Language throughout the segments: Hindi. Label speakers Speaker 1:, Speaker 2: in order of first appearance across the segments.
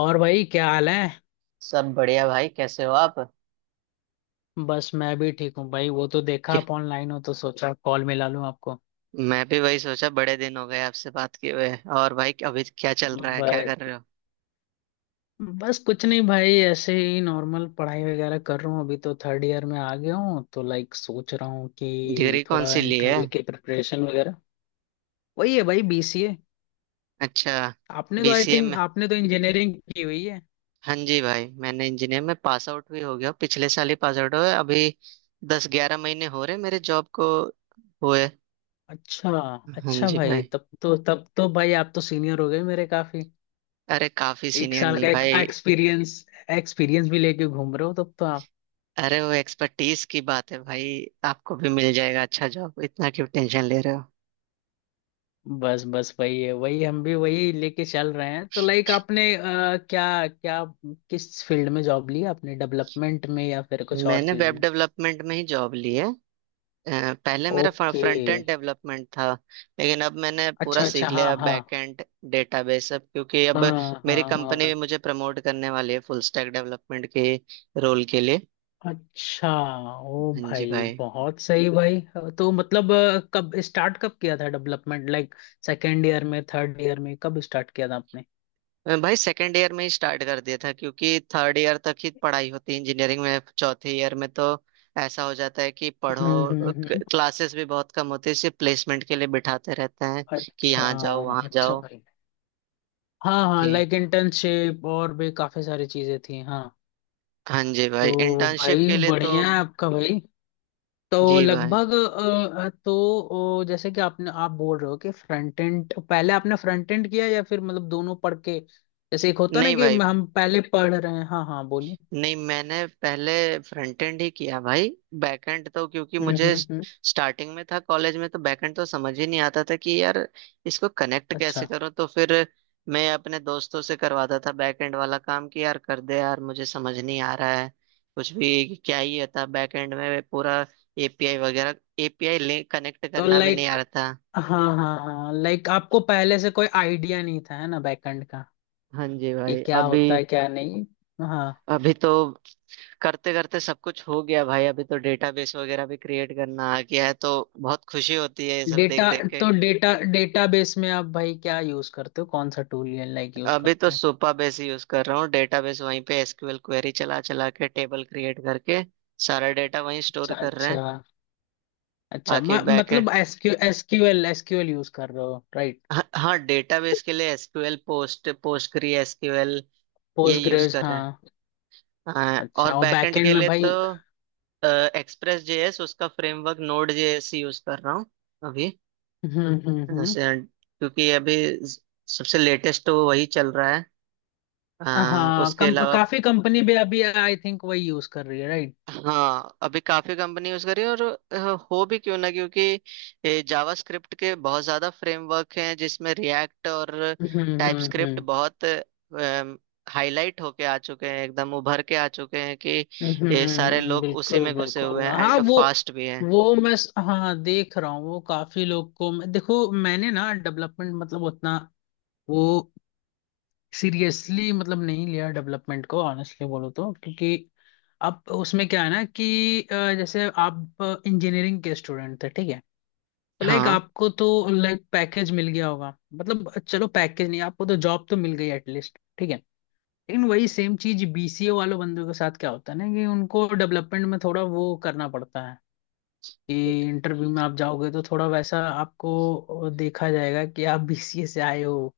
Speaker 1: और भाई क्या हाल है।
Speaker 2: सब बढ़िया भाई, कैसे हो आप?
Speaker 1: बस मैं भी ठीक हूँ भाई। वो तो देखा
Speaker 2: क्या-
Speaker 1: आप ऑनलाइन हो तो सोचा कॉल मिला लूँ आपको।
Speaker 2: मैं भी वही सोचा, बड़े दिन हो गए आपसे बात किए हुए। और भाई, अभी क्या चल रहा है, क्या
Speaker 1: बस
Speaker 2: कर रहे हो?
Speaker 1: बस कुछ नहीं भाई, ऐसे ही नॉर्मल पढ़ाई वगैरह कर रहा हूँ। अभी तो थर्ड ईयर में आ गया हूँ तो लाइक सोच रहा हूँ
Speaker 2: डिग्री
Speaker 1: कि
Speaker 2: कौन
Speaker 1: थोड़ा
Speaker 2: सी ली है?
Speaker 1: इंटरव्यू की प्रिपरेशन वगैरह। वही है भाई, बीसीए।
Speaker 2: अच्छा,
Speaker 1: आपने तो आई
Speaker 2: बीसीए
Speaker 1: थिंक
Speaker 2: में।
Speaker 1: आपने तो इंजीनियरिंग की हुई है।
Speaker 2: हाँ जी भाई, मैंने इंजीनियर में पास आउट भी हो गया हूँ। पिछले साल ही पास आउट हुए अभी। दस ग्यारह महीने हो रहे मेरे जॉब को हुए।
Speaker 1: अच्छा।
Speaker 2: हाँ
Speaker 1: अच्छा
Speaker 2: जी
Speaker 1: भाई,
Speaker 2: भाई।
Speaker 1: तब तो भाई आप तो सीनियर हो गए मेरे काफी।
Speaker 2: अरे काफी
Speaker 1: एक
Speaker 2: सीनियर
Speaker 1: साल
Speaker 2: नहीं
Speaker 1: का एक
Speaker 2: भाई।
Speaker 1: एक्सपीरियंस एक्सपीरियंस भी लेके घूम रहे हो तब तो।
Speaker 2: अरे वो एक्सपर्टीज की बात है भाई। आपको भी मिल जाएगा अच्छा जॉब, इतना क्यों टेंशन ले रहे हो?
Speaker 1: बस बस वही है, वही हम भी वही लेके चल रहे हैं। तो लाइक आपने क्या क्या किस फील्ड में जॉब ली आपने? डेवलपमेंट में या फिर कुछ और
Speaker 2: मैंने
Speaker 1: चीज
Speaker 2: वेब
Speaker 1: में?
Speaker 2: डेवलपमेंट में ही जॉब ली है। पहले मेरा
Speaker 1: ओके।
Speaker 2: फ्रंट एंड डेवलपमेंट था। लेकिन अब मैंने पूरा
Speaker 1: अच्छा अच्छा,
Speaker 2: सीख
Speaker 1: हाँ
Speaker 2: लिया
Speaker 1: हाँ।
Speaker 2: Back end, database. अब क्योंकि अब
Speaker 1: हाँ
Speaker 2: मेरी कंपनी भी
Speaker 1: हाँ।
Speaker 2: मुझे प्रमोट करने वाली है फुल स्टैक डेवलपमेंट के रोल के लिए।
Speaker 1: अच्छा। ओ
Speaker 2: हाँ जी
Speaker 1: भाई,
Speaker 2: भाई।
Speaker 1: बहुत सही भाई। तो मतलब कब किया था डेवलपमेंट, लाइक सेकेंड ईयर में, थर्ड ईयर में, कब स्टार्ट किया था आपने?
Speaker 2: भाई सेकेंड ईयर में ही स्टार्ट कर दिया था, क्योंकि थर्ड ईयर तक ही पढ़ाई होती है इंजीनियरिंग में। चौथे ईयर में तो ऐसा हो जाता है कि
Speaker 1: हम्म, हम्म,
Speaker 2: पढ़ो, क्लासेस भी बहुत कम होती है, सिर्फ प्लेसमेंट के लिए बिठाते रहते हैं कि
Speaker 1: अच्छा।
Speaker 2: यहाँ जाओ वहाँ
Speaker 1: अच्छा
Speaker 2: जाओ।
Speaker 1: भाई, हाँ हाँ,
Speaker 2: जी।
Speaker 1: लाइक इंटर्नशिप और भी काफी सारी चीजें थी, हाँ।
Speaker 2: हाँ जी भाई,
Speaker 1: तो
Speaker 2: इंटर्नशिप
Speaker 1: भाई
Speaker 2: के लिए तो।
Speaker 1: बढ़िया है आपका भाई। तो
Speaker 2: जी भाई।
Speaker 1: लगभग जैसे कि आपने आप बोल रहे हो कि फ्रंट एंड, पहले आपने फ्रंट एंड किया या फिर मतलब दोनों पढ़ के? जैसे एक होता ना
Speaker 2: नहीं
Speaker 1: कि
Speaker 2: भाई,
Speaker 1: हम पहले पढ़ रहे हैं, हाँ हाँ बोलिए।
Speaker 2: नहीं, मैंने पहले फ्रंट एंड ही किया भाई। बैक एंड तो क्योंकि
Speaker 1: हम्म,
Speaker 2: मुझे
Speaker 1: हम्म, हम्म।
Speaker 2: स्टार्टिंग में था कॉलेज में, तो बैक एंड तो समझ ही नहीं आता था कि यार इसको कनेक्ट कैसे
Speaker 1: अच्छा।
Speaker 2: करूं। तो फिर मैं अपने दोस्तों से करवाता था बैक एंड वाला काम, कि यार कर दे यार, मुझे समझ नहीं आ रहा है कुछ भी। क्या ही होता बैक एंड में पूरा एपीआई वगैरह। एपीआई लिंक कनेक्ट
Speaker 1: तो
Speaker 2: करना भी नहीं आ
Speaker 1: लाइक
Speaker 2: रहा था।
Speaker 1: हाँ हाँ। हाँ लाइक आपको पहले से कोई आइडिया नहीं था है ना, बैकएंड का
Speaker 2: हाँ जी
Speaker 1: कि
Speaker 2: भाई।
Speaker 1: क्या
Speaker 2: अभी
Speaker 1: होता है क्या नहीं? हाँ।
Speaker 2: अभी तो करते करते सब कुछ हो गया भाई। अभी तो डेटाबेस वगैरह भी क्रिएट करना आ गया है, तो बहुत खुशी होती है ये सब देख
Speaker 1: डेटा
Speaker 2: देख के।
Speaker 1: तो डेटाबेस में आप भाई क्या यूज करते हो, कौन सा टूल लाइक यूज
Speaker 2: अभी तो
Speaker 1: करते हो?
Speaker 2: सुपा बेस यूज कर रहा हूँ डेटाबेस, वहीं पे एसक्यूएल क्वेरी चला चला के टेबल क्रिएट करके सारा डेटा वहीं स्टोर
Speaker 1: अच्छा
Speaker 2: कर रहे हैं।
Speaker 1: अच्छा अच्छा।
Speaker 2: बाकी बैकएंड।
Speaker 1: मतलब एसक्यूएल यूज कर रहे हो, राइट?
Speaker 2: हाँ हाँ, डेटाबेस के लिए एसक्यूएल, पोस्टग्री एसक्यूएल ये यूज
Speaker 1: पोस्टग्रेस,
Speaker 2: कर
Speaker 1: हाँ।
Speaker 2: रहे हैं। हाँ, और
Speaker 1: अच्छा, और
Speaker 2: बैकएंड
Speaker 1: बैकएंड
Speaker 2: के
Speaker 1: में
Speaker 2: लिए
Speaker 1: भाई?
Speaker 2: तो एक्सप्रेस जेएस, उसका फ्रेमवर्क नोड जेएस यूज कर रहा हूँ अभी।
Speaker 1: हम्म, हम्म,
Speaker 2: हाँ,
Speaker 1: हम्म।
Speaker 2: सर, क्योंकि अभी ज- सबसे लेटेस्ट तो वही चल रहा है।
Speaker 1: हाँ,
Speaker 2: उसके अलावा
Speaker 1: काफी कंपनी भी अभी आई थिंक वही यूज कर रही है, राइट?
Speaker 2: हाँ, अभी काफी कंपनी यूज कर रही है। और अ, हो भी क्यों ना, क्योंकि जावास्क्रिप्ट के बहुत ज्यादा फ्रेमवर्क हैं जिसमें रिएक्ट और
Speaker 1: हम्म, हम्म,
Speaker 2: टाइपस्क्रिप्ट
Speaker 1: हम्म,
Speaker 2: बहुत हाईलाइट होके आ चुके हैं, एकदम उभर के आ चुके हैं कि
Speaker 1: हम्म,
Speaker 2: ये सारे लोग उसी
Speaker 1: बिल्कुल
Speaker 2: में घुसे हुए
Speaker 1: बिल्कुल,
Speaker 2: हैं
Speaker 1: हाँ।
Speaker 2: एंड
Speaker 1: वो
Speaker 2: फास्ट भी हैं।
Speaker 1: हाँ, देख रहा हूँ वो, काफी लोग को देखो, मैंने ना डेवलपमेंट मतलब उतना वो सीरियसली मतलब नहीं लिया डेवलपमेंट को, ऑनेस्टली बोलो तो। क्योंकि अब उसमें क्या है ना कि जैसे आप इंजीनियरिंग के स्टूडेंट थे, ठीक है। तो लाइक
Speaker 2: हाँ,
Speaker 1: आपको तो लाइक पैकेज मिल गया होगा, मतलब चलो पैकेज नहीं, आपको तो जॉब तो मिल गई एटलीस्ट, ठीक है। लेकिन वही सेम चीज बीसीए वालों बंदों के साथ क्या होता है ना कि उनको डेवलपमेंट में थोड़ा वो करना पड़ता है कि इंटरव्यू में आप जाओगे तो थोड़ा वैसा आपको देखा जाएगा कि आप बीसीए से आए हो।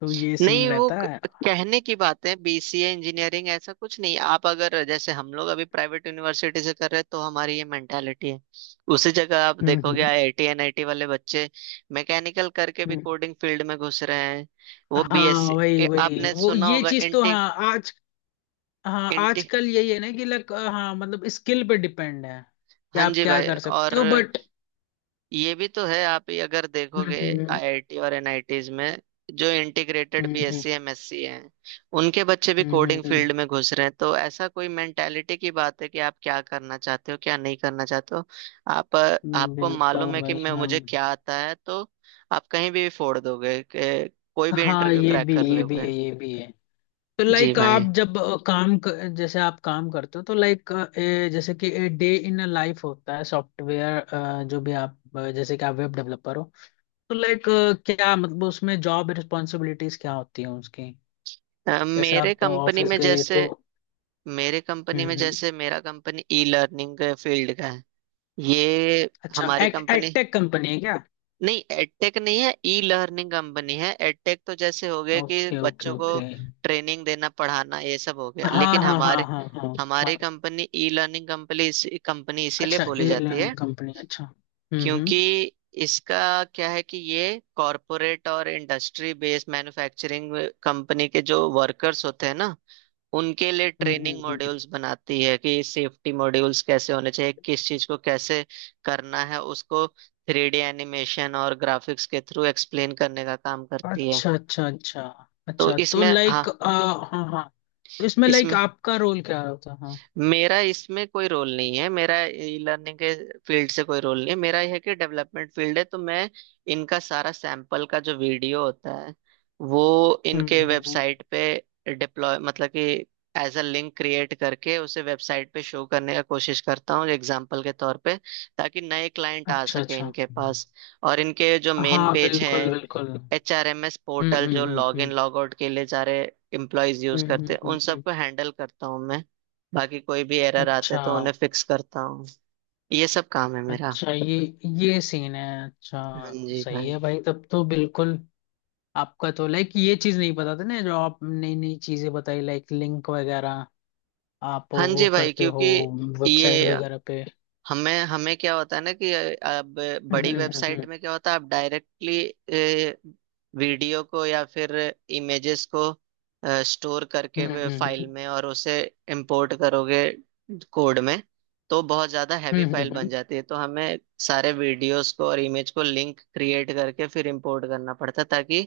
Speaker 1: तो ये सीन
Speaker 2: नहीं
Speaker 1: रहता है।
Speaker 2: कहने की बात है, बीसीए इंजीनियरिंग ऐसा कुछ नहीं। आप अगर जैसे हम लोग अभी प्राइवेट यूनिवर्सिटी से कर रहे हैं तो हमारी ये मेंटालिटी है। उसी जगह आप देखोगे
Speaker 1: हम्म।
Speaker 2: आईआईटी एनआईटी वाले बच्चे मैकेनिकल करके भी
Speaker 1: हम्म।
Speaker 2: कोडिंग फील्ड में घुस रहे हैं। वो
Speaker 1: हाँ
Speaker 2: बीएससी,
Speaker 1: वही वही
Speaker 2: आपने
Speaker 1: वो
Speaker 2: सुना
Speaker 1: ये
Speaker 2: होगा
Speaker 1: चीज तो,
Speaker 2: इंटी,
Speaker 1: हाँ आज, हाँ
Speaker 2: इंटी।
Speaker 1: आजकल यही है ना कि लग हाँ, मतलब स्किल पे डिपेंड है कि
Speaker 2: हाँ
Speaker 1: आप
Speaker 2: जी
Speaker 1: क्या
Speaker 2: भाई,
Speaker 1: कर सकते
Speaker 2: और
Speaker 1: हो, बट
Speaker 2: ये भी तो है, आप ही अगर देखोगे
Speaker 1: हम्म,
Speaker 2: आईआईटी और एनआईटीज में जो इंटीग्रेटेड
Speaker 1: हम्म,
Speaker 2: बीएससी एमएससी हैं, उनके बच्चे भी कोडिंग
Speaker 1: हम्म,
Speaker 2: फील्ड में घुस रहे हैं। तो ऐसा कोई मेंटेलिटी की बात है कि आप क्या करना चाहते हो क्या नहीं करना चाहते हो। आप आपको
Speaker 1: बिल्कुल
Speaker 2: मालूम है कि
Speaker 1: भाई,
Speaker 2: मैं
Speaker 1: हाँ।
Speaker 2: मुझे क्या आता है, तो आप कहीं भी फोड़ दोगे, कोई भी
Speaker 1: हाँ,
Speaker 2: इंटरव्यू क्रैक कर
Speaker 1: ये भी है,
Speaker 2: लोगे।
Speaker 1: ये भी है। तो
Speaker 2: जी
Speaker 1: लाइक
Speaker 2: भाई।
Speaker 1: आप जब जैसे आप काम करते हो तो लाइक, जैसे कि डे इन अ लाइफ होता है सॉफ्टवेयर, जो भी आप जैसे कि आप वेब डेवलपर हो, तो लाइक क्या मतलब उसमें जॉब रिस्पॉन्सिबिलिटीज क्या होती हैं उसकी?
Speaker 2: अ,
Speaker 1: जैसे
Speaker 2: मेरे
Speaker 1: आप
Speaker 2: कंपनी
Speaker 1: ऑफिस
Speaker 2: में
Speaker 1: गए
Speaker 2: जैसे
Speaker 1: तो?
Speaker 2: मेरे कंपनी
Speaker 1: हम्म,
Speaker 2: में
Speaker 1: हम्म।
Speaker 2: जैसे मेरा कंपनी ई लर्निंग फील्ड का है। ये
Speaker 1: अच्छा,
Speaker 2: हमारी
Speaker 1: एड
Speaker 2: कंपनी,
Speaker 1: एडटेक कंपनी है क्या?
Speaker 2: नहीं एडटेक नहीं है, ई लर्निंग कंपनी है। एडटेक तो जैसे हो गया कि
Speaker 1: ओके ओके
Speaker 2: बच्चों को
Speaker 1: ओके।
Speaker 2: ट्रेनिंग देना, पढ़ाना, ये सब हो गया।
Speaker 1: हाँ
Speaker 2: लेकिन
Speaker 1: हाँ हाँ,
Speaker 2: हमारे,
Speaker 1: हाँ हाँ
Speaker 2: हमारी
Speaker 1: हाँ।
Speaker 2: कंपनी ई लर्निंग कंपनी, इसीलिए
Speaker 1: अच्छा,
Speaker 2: बोली
Speaker 1: ए
Speaker 2: जाती
Speaker 1: लर्निंग
Speaker 2: है
Speaker 1: कंपनी, अच्छा, हम्म, हम्म,
Speaker 2: क्योंकि इसका क्या है कि ये कॉरपोरेट और इंडस्ट्री बेस्ड मैन्युफैक्चरिंग कंपनी के जो वर्कर्स होते हैं ना, उनके लिए
Speaker 1: हम्म, हम्म,
Speaker 2: ट्रेनिंग
Speaker 1: हम्म,
Speaker 2: मॉड्यूल्स बनाती है कि सेफ्टी मॉड्यूल्स कैसे होने चाहिए, किस चीज को कैसे करना है, उसको थ्री डी एनिमेशन और ग्राफिक्स के थ्रू एक्सप्लेन करने का काम करती है।
Speaker 1: अच्छा अच्छा अच्छा।
Speaker 2: तो
Speaker 1: अच्छा, तो
Speaker 2: इसमें हाँ,
Speaker 1: लाइक हाँ हाँ, तो इसमें लाइक
Speaker 2: इसमें
Speaker 1: आपका रोल क्या होता है? हाँ।
Speaker 2: मेरा इसमें कोई रोल नहीं है। मेरा ई लर्निंग के फील्ड से कोई रोल नहीं है। मेरा यह है कि डेवलपमेंट फील्ड है, तो मैं इनका सारा सैंपल का जो वीडियो होता है वो
Speaker 1: हम्म,
Speaker 2: इनके
Speaker 1: हम्म,
Speaker 2: वेबसाइट पे डिप्लॉय, मतलब कि एज अ लिंक क्रिएट करके उसे वेबसाइट पे शो करने का कोशिश करता हूँ एग्जाम्पल के तौर पे, ताकि नए क्लाइंट आ
Speaker 1: अच्छा
Speaker 2: सके
Speaker 1: अच्छा,
Speaker 2: इनके पास। और इनके जो मेन
Speaker 1: हाँ
Speaker 2: पेज
Speaker 1: बिल्कुल
Speaker 2: हैं,
Speaker 1: बिल्कुल।
Speaker 2: एच आर एम एस
Speaker 1: हम्म,
Speaker 2: पोर्टल जो
Speaker 1: हम्म, हम्म,
Speaker 2: लॉग इन
Speaker 1: हम्म,
Speaker 2: लॉग आउट के लिए सारे एम्प्लॉयज यूज
Speaker 1: हम्म,
Speaker 2: करते
Speaker 1: हम्म,
Speaker 2: हैं, उन सबको हैंडल करता हूँ मैं। बाकी कोई भी एरर आते
Speaker 1: अच्छा
Speaker 2: हैं तो उन्हें फिक्स करता हूँ। ये सब काम है मेरा।
Speaker 1: अच्छा, ये सीन है,
Speaker 2: हाँ
Speaker 1: अच्छा।
Speaker 2: जी
Speaker 1: सही
Speaker 2: भाई।
Speaker 1: है भाई, तब तो बिल्कुल। आपका तो लाइक ये चीज नहीं पता था ना, जो आप नई नई चीजें बताई लाइक लिंक वगैरह, आप
Speaker 2: हाँ
Speaker 1: वो
Speaker 2: जी भाई,
Speaker 1: करते हो
Speaker 2: क्योंकि
Speaker 1: वेबसाइट
Speaker 2: ये
Speaker 1: वगैरह पे?
Speaker 2: हमें हमें क्या होता है ना कि अब बड़ी
Speaker 1: हम्म,
Speaker 2: वेबसाइट
Speaker 1: हम्म,
Speaker 2: में क्या होता है, आप डायरेक्टली वीडियो को या फिर इमेजेस को स्टोर करके
Speaker 1: हम्म,
Speaker 2: वे फाइल
Speaker 1: हम्म,
Speaker 2: में और उसे इंपोर्ट करोगे कोड में, तो बहुत ज़्यादा हैवी
Speaker 1: हम्म,
Speaker 2: फाइल बन जाती है। तो हमें सारे वीडियोस को और इमेज को लिंक क्रिएट करके फिर इंपोर्ट करना पड़ता है, ताकि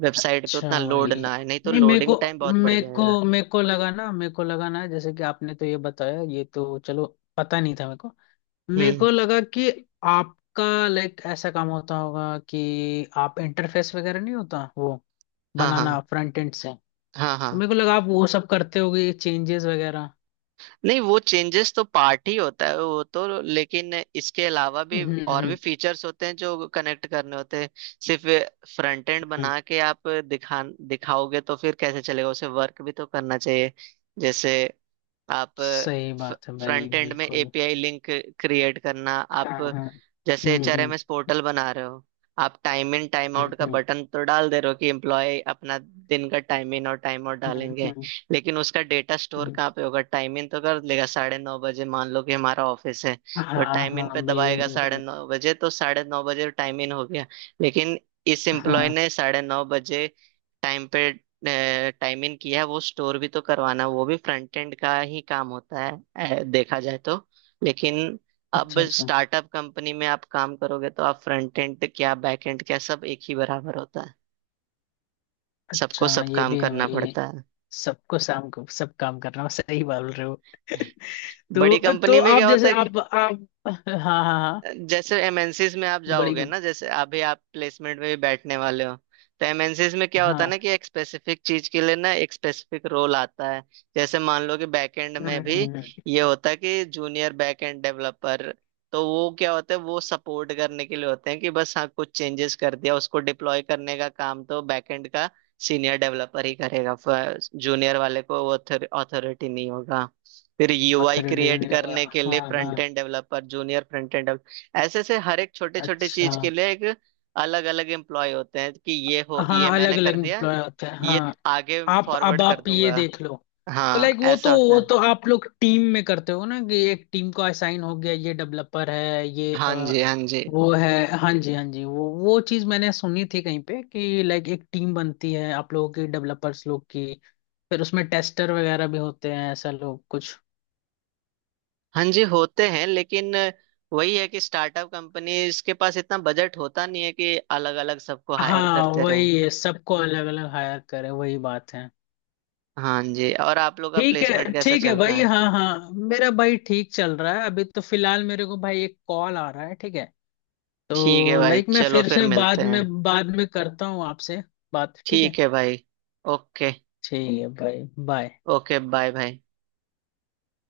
Speaker 2: वेबसाइट पे
Speaker 1: अच्छा
Speaker 2: उतना लोड
Speaker 1: भाई,
Speaker 2: ना आए, नहीं तो
Speaker 1: नहीं मेरे को
Speaker 2: लोडिंग टाइम बहुत बढ़
Speaker 1: मेरे को
Speaker 2: जाएगा।
Speaker 1: मेरे को लगा ना, मेरे को लगा ना, जैसे कि आपने तो ये बताया, ये तो चलो पता नहीं था मेरे को। मेरे
Speaker 2: हम्म।
Speaker 1: को लगा कि आपका लाइक ऐसा काम होता होगा कि आप इंटरफेस वगैरह नहीं होता वो
Speaker 2: हाँ हाँ
Speaker 1: बनाना फ्रंट एंड से।
Speaker 2: हाँ हाँ,
Speaker 1: तो मेरे को लगा आप वो सब करते होगे, चेंजेस वगैरह।
Speaker 2: नहीं वो चेंजेस तो पार्ट ही होता है वो तो, लेकिन इसके अलावा भी
Speaker 1: हम्म,
Speaker 2: और भी
Speaker 1: हम्म,
Speaker 2: फीचर्स होते हैं जो कनेक्ट करने होते हैं। सिर्फ फ्रंट एंड
Speaker 1: हम्म,
Speaker 2: बना के आप दिखा दिखाओगे तो फिर कैसे चलेगा, उसे वर्क भी तो करना चाहिए। जैसे आप
Speaker 1: सही बात है भाई
Speaker 2: फ्रंट एंड में
Speaker 1: बिल्कुल।
Speaker 2: एपीआई लिंक क्रिएट करना,
Speaker 1: हाँ
Speaker 2: आप
Speaker 1: हाँ।
Speaker 2: जैसे
Speaker 1: हम्म, हम्म,
Speaker 2: एचआरएमएस पोर्टल बना रहे हो, आप टाइम इन टाइम आउट का
Speaker 1: हम्म,
Speaker 2: बटन तो डाल दे रहे हो कि एम्प्लॉय अपना दिन का टाइम इन और टाइम आउट
Speaker 1: हम्म,
Speaker 2: डालेंगे। लेकिन उसका डेटा स्टोर
Speaker 1: हम्म,
Speaker 2: कहाँ पे होगा? टाइम इन तो कर लेगा साढ़े नौ बजे, मान लो कि हमारा ऑफिस है,
Speaker 1: हाँ
Speaker 2: तो टाइम इन पे
Speaker 1: हाँ, बिल्कुल
Speaker 2: दबाएगा साढ़े
Speaker 1: बिल्कुल।
Speaker 2: नौ बजे, तो साढ़े नौ बजे टाइम इन हो गया। लेकिन इस एम्प्लॉय
Speaker 1: हाँ।
Speaker 2: ने साढ़े नौ बजे टाइम पे टाइम इन किया है, वो स्टोर भी तो करवाना, वो भी फ्रंट एंड का ही काम होता है देखा जाए तो। लेकिन अब
Speaker 1: अच्छा अच्छा,
Speaker 2: स्टार्टअप कंपनी में आप काम करोगे तो आप फ्रंट एंड क्या बैक एंड क्या, सब एक ही बराबर होता है, सबको
Speaker 1: अच्छा
Speaker 2: सब
Speaker 1: ये
Speaker 2: काम
Speaker 1: भी है
Speaker 2: करना
Speaker 1: भाई।
Speaker 2: पड़ता है।
Speaker 1: सबको शाम को सब काम करना हो, सही बोल रहे हो।
Speaker 2: बड़ी
Speaker 1: तो
Speaker 2: कंपनी में
Speaker 1: आप
Speaker 2: क्या होता
Speaker 1: जैसे
Speaker 2: है,
Speaker 1: आप हाँ हाँ हाँ।
Speaker 2: जैसे एमएनसीज में आप
Speaker 1: बड़ी
Speaker 2: जाओगे
Speaker 1: कंप-
Speaker 2: ना, जैसे अभी आप प्लेसमेंट में भी बैठने वाले हो, तो एमएनसीज में क्या होता है ना
Speaker 1: हाँ,
Speaker 2: कि एक स्पेसिफिक चीज के लिए ना एक स्पेसिफिक रोल आता है। जैसे मान लो कि बैकएंड में भी ये होता है कि जूनियर बैकएंड डेवलपर, तो वो क्या होता है, वो सपोर्ट करने के लिए होते हैं कि बस हाँ कुछ चेंजेस कर दिया, उसको डिप्लॉय करने का काम तो बैकएंड का सीनियर डेवलपर ही करेगा, जूनियर वाले को वो अथॉरिटी नहीं होगा। फिर यूआई
Speaker 1: ऑथर रेडिंग
Speaker 2: क्रिएट
Speaker 1: नहीं होगा,
Speaker 2: करने के लिए
Speaker 1: हाँ
Speaker 2: फ्रंट
Speaker 1: हाँ।
Speaker 2: End developer, junior front end. ऐसे ऐसे हर एक छोटे छोटे
Speaker 1: अच्छा,
Speaker 2: चीज के लिए एक अलग अलग एम्प्लॉय होते हैं कि ये हो, ये
Speaker 1: हाँ, अलग
Speaker 2: मैंने कर
Speaker 1: अलग
Speaker 2: दिया,
Speaker 1: एम्प्लॉय होते हैं
Speaker 2: ये
Speaker 1: हाँ।
Speaker 2: आगे
Speaker 1: आप, अब
Speaker 2: फॉरवर्ड कर
Speaker 1: आप ये
Speaker 2: दूंगा।
Speaker 1: देख लो। तो
Speaker 2: हाँ,
Speaker 1: लाइक वो तो
Speaker 2: ऐसा होता
Speaker 1: वो
Speaker 2: है।
Speaker 1: तो आप लोग टीम में करते हो ना कि एक टीम को असाइन हो गया, ये डेवलपर है, ये
Speaker 2: हाँ जी। हाँ जी।
Speaker 1: वो है। हाँ जी, हाँ जी, वो चीज मैंने सुनी थी कहीं पे कि लाइक एक टीम बनती है आप लोगों की, डेवलपर्स लोग की। फिर उसमें टेस्टर वगैरह भी होते हैं ऐसा लोग कुछ।
Speaker 2: हाँ जी होते हैं, लेकिन वही है कि स्टार्टअप कंपनीज के पास इतना बजट होता नहीं है कि अलग अलग सबको हायर
Speaker 1: हाँ
Speaker 2: करते रहें।
Speaker 1: वही है, सबको अलग अलग हायर करें, वही बात है।
Speaker 2: हाँ जी, और आप लोग का
Speaker 1: ठीक
Speaker 2: प्लेसमेंट
Speaker 1: है
Speaker 2: कैसा
Speaker 1: ठीक है
Speaker 2: चल रहा
Speaker 1: भाई,
Speaker 2: है?
Speaker 1: हाँ हाँ, मेरा भाई ठीक चल रहा है। अभी तो फिलहाल मेरे को भाई एक कॉल आ रहा है, ठीक है।
Speaker 2: ठीक है
Speaker 1: तो
Speaker 2: भाई,
Speaker 1: लाइक मैं
Speaker 2: चलो
Speaker 1: फिर
Speaker 2: फिर
Speaker 1: से
Speaker 2: मिलते हैं।
Speaker 1: बाद में करता हूँ आपसे बात, ठीक है।
Speaker 2: ठीक है भाई। ओके।
Speaker 1: ठीक है भाई, बाय।
Speaker 2: ओके, बाय भाई।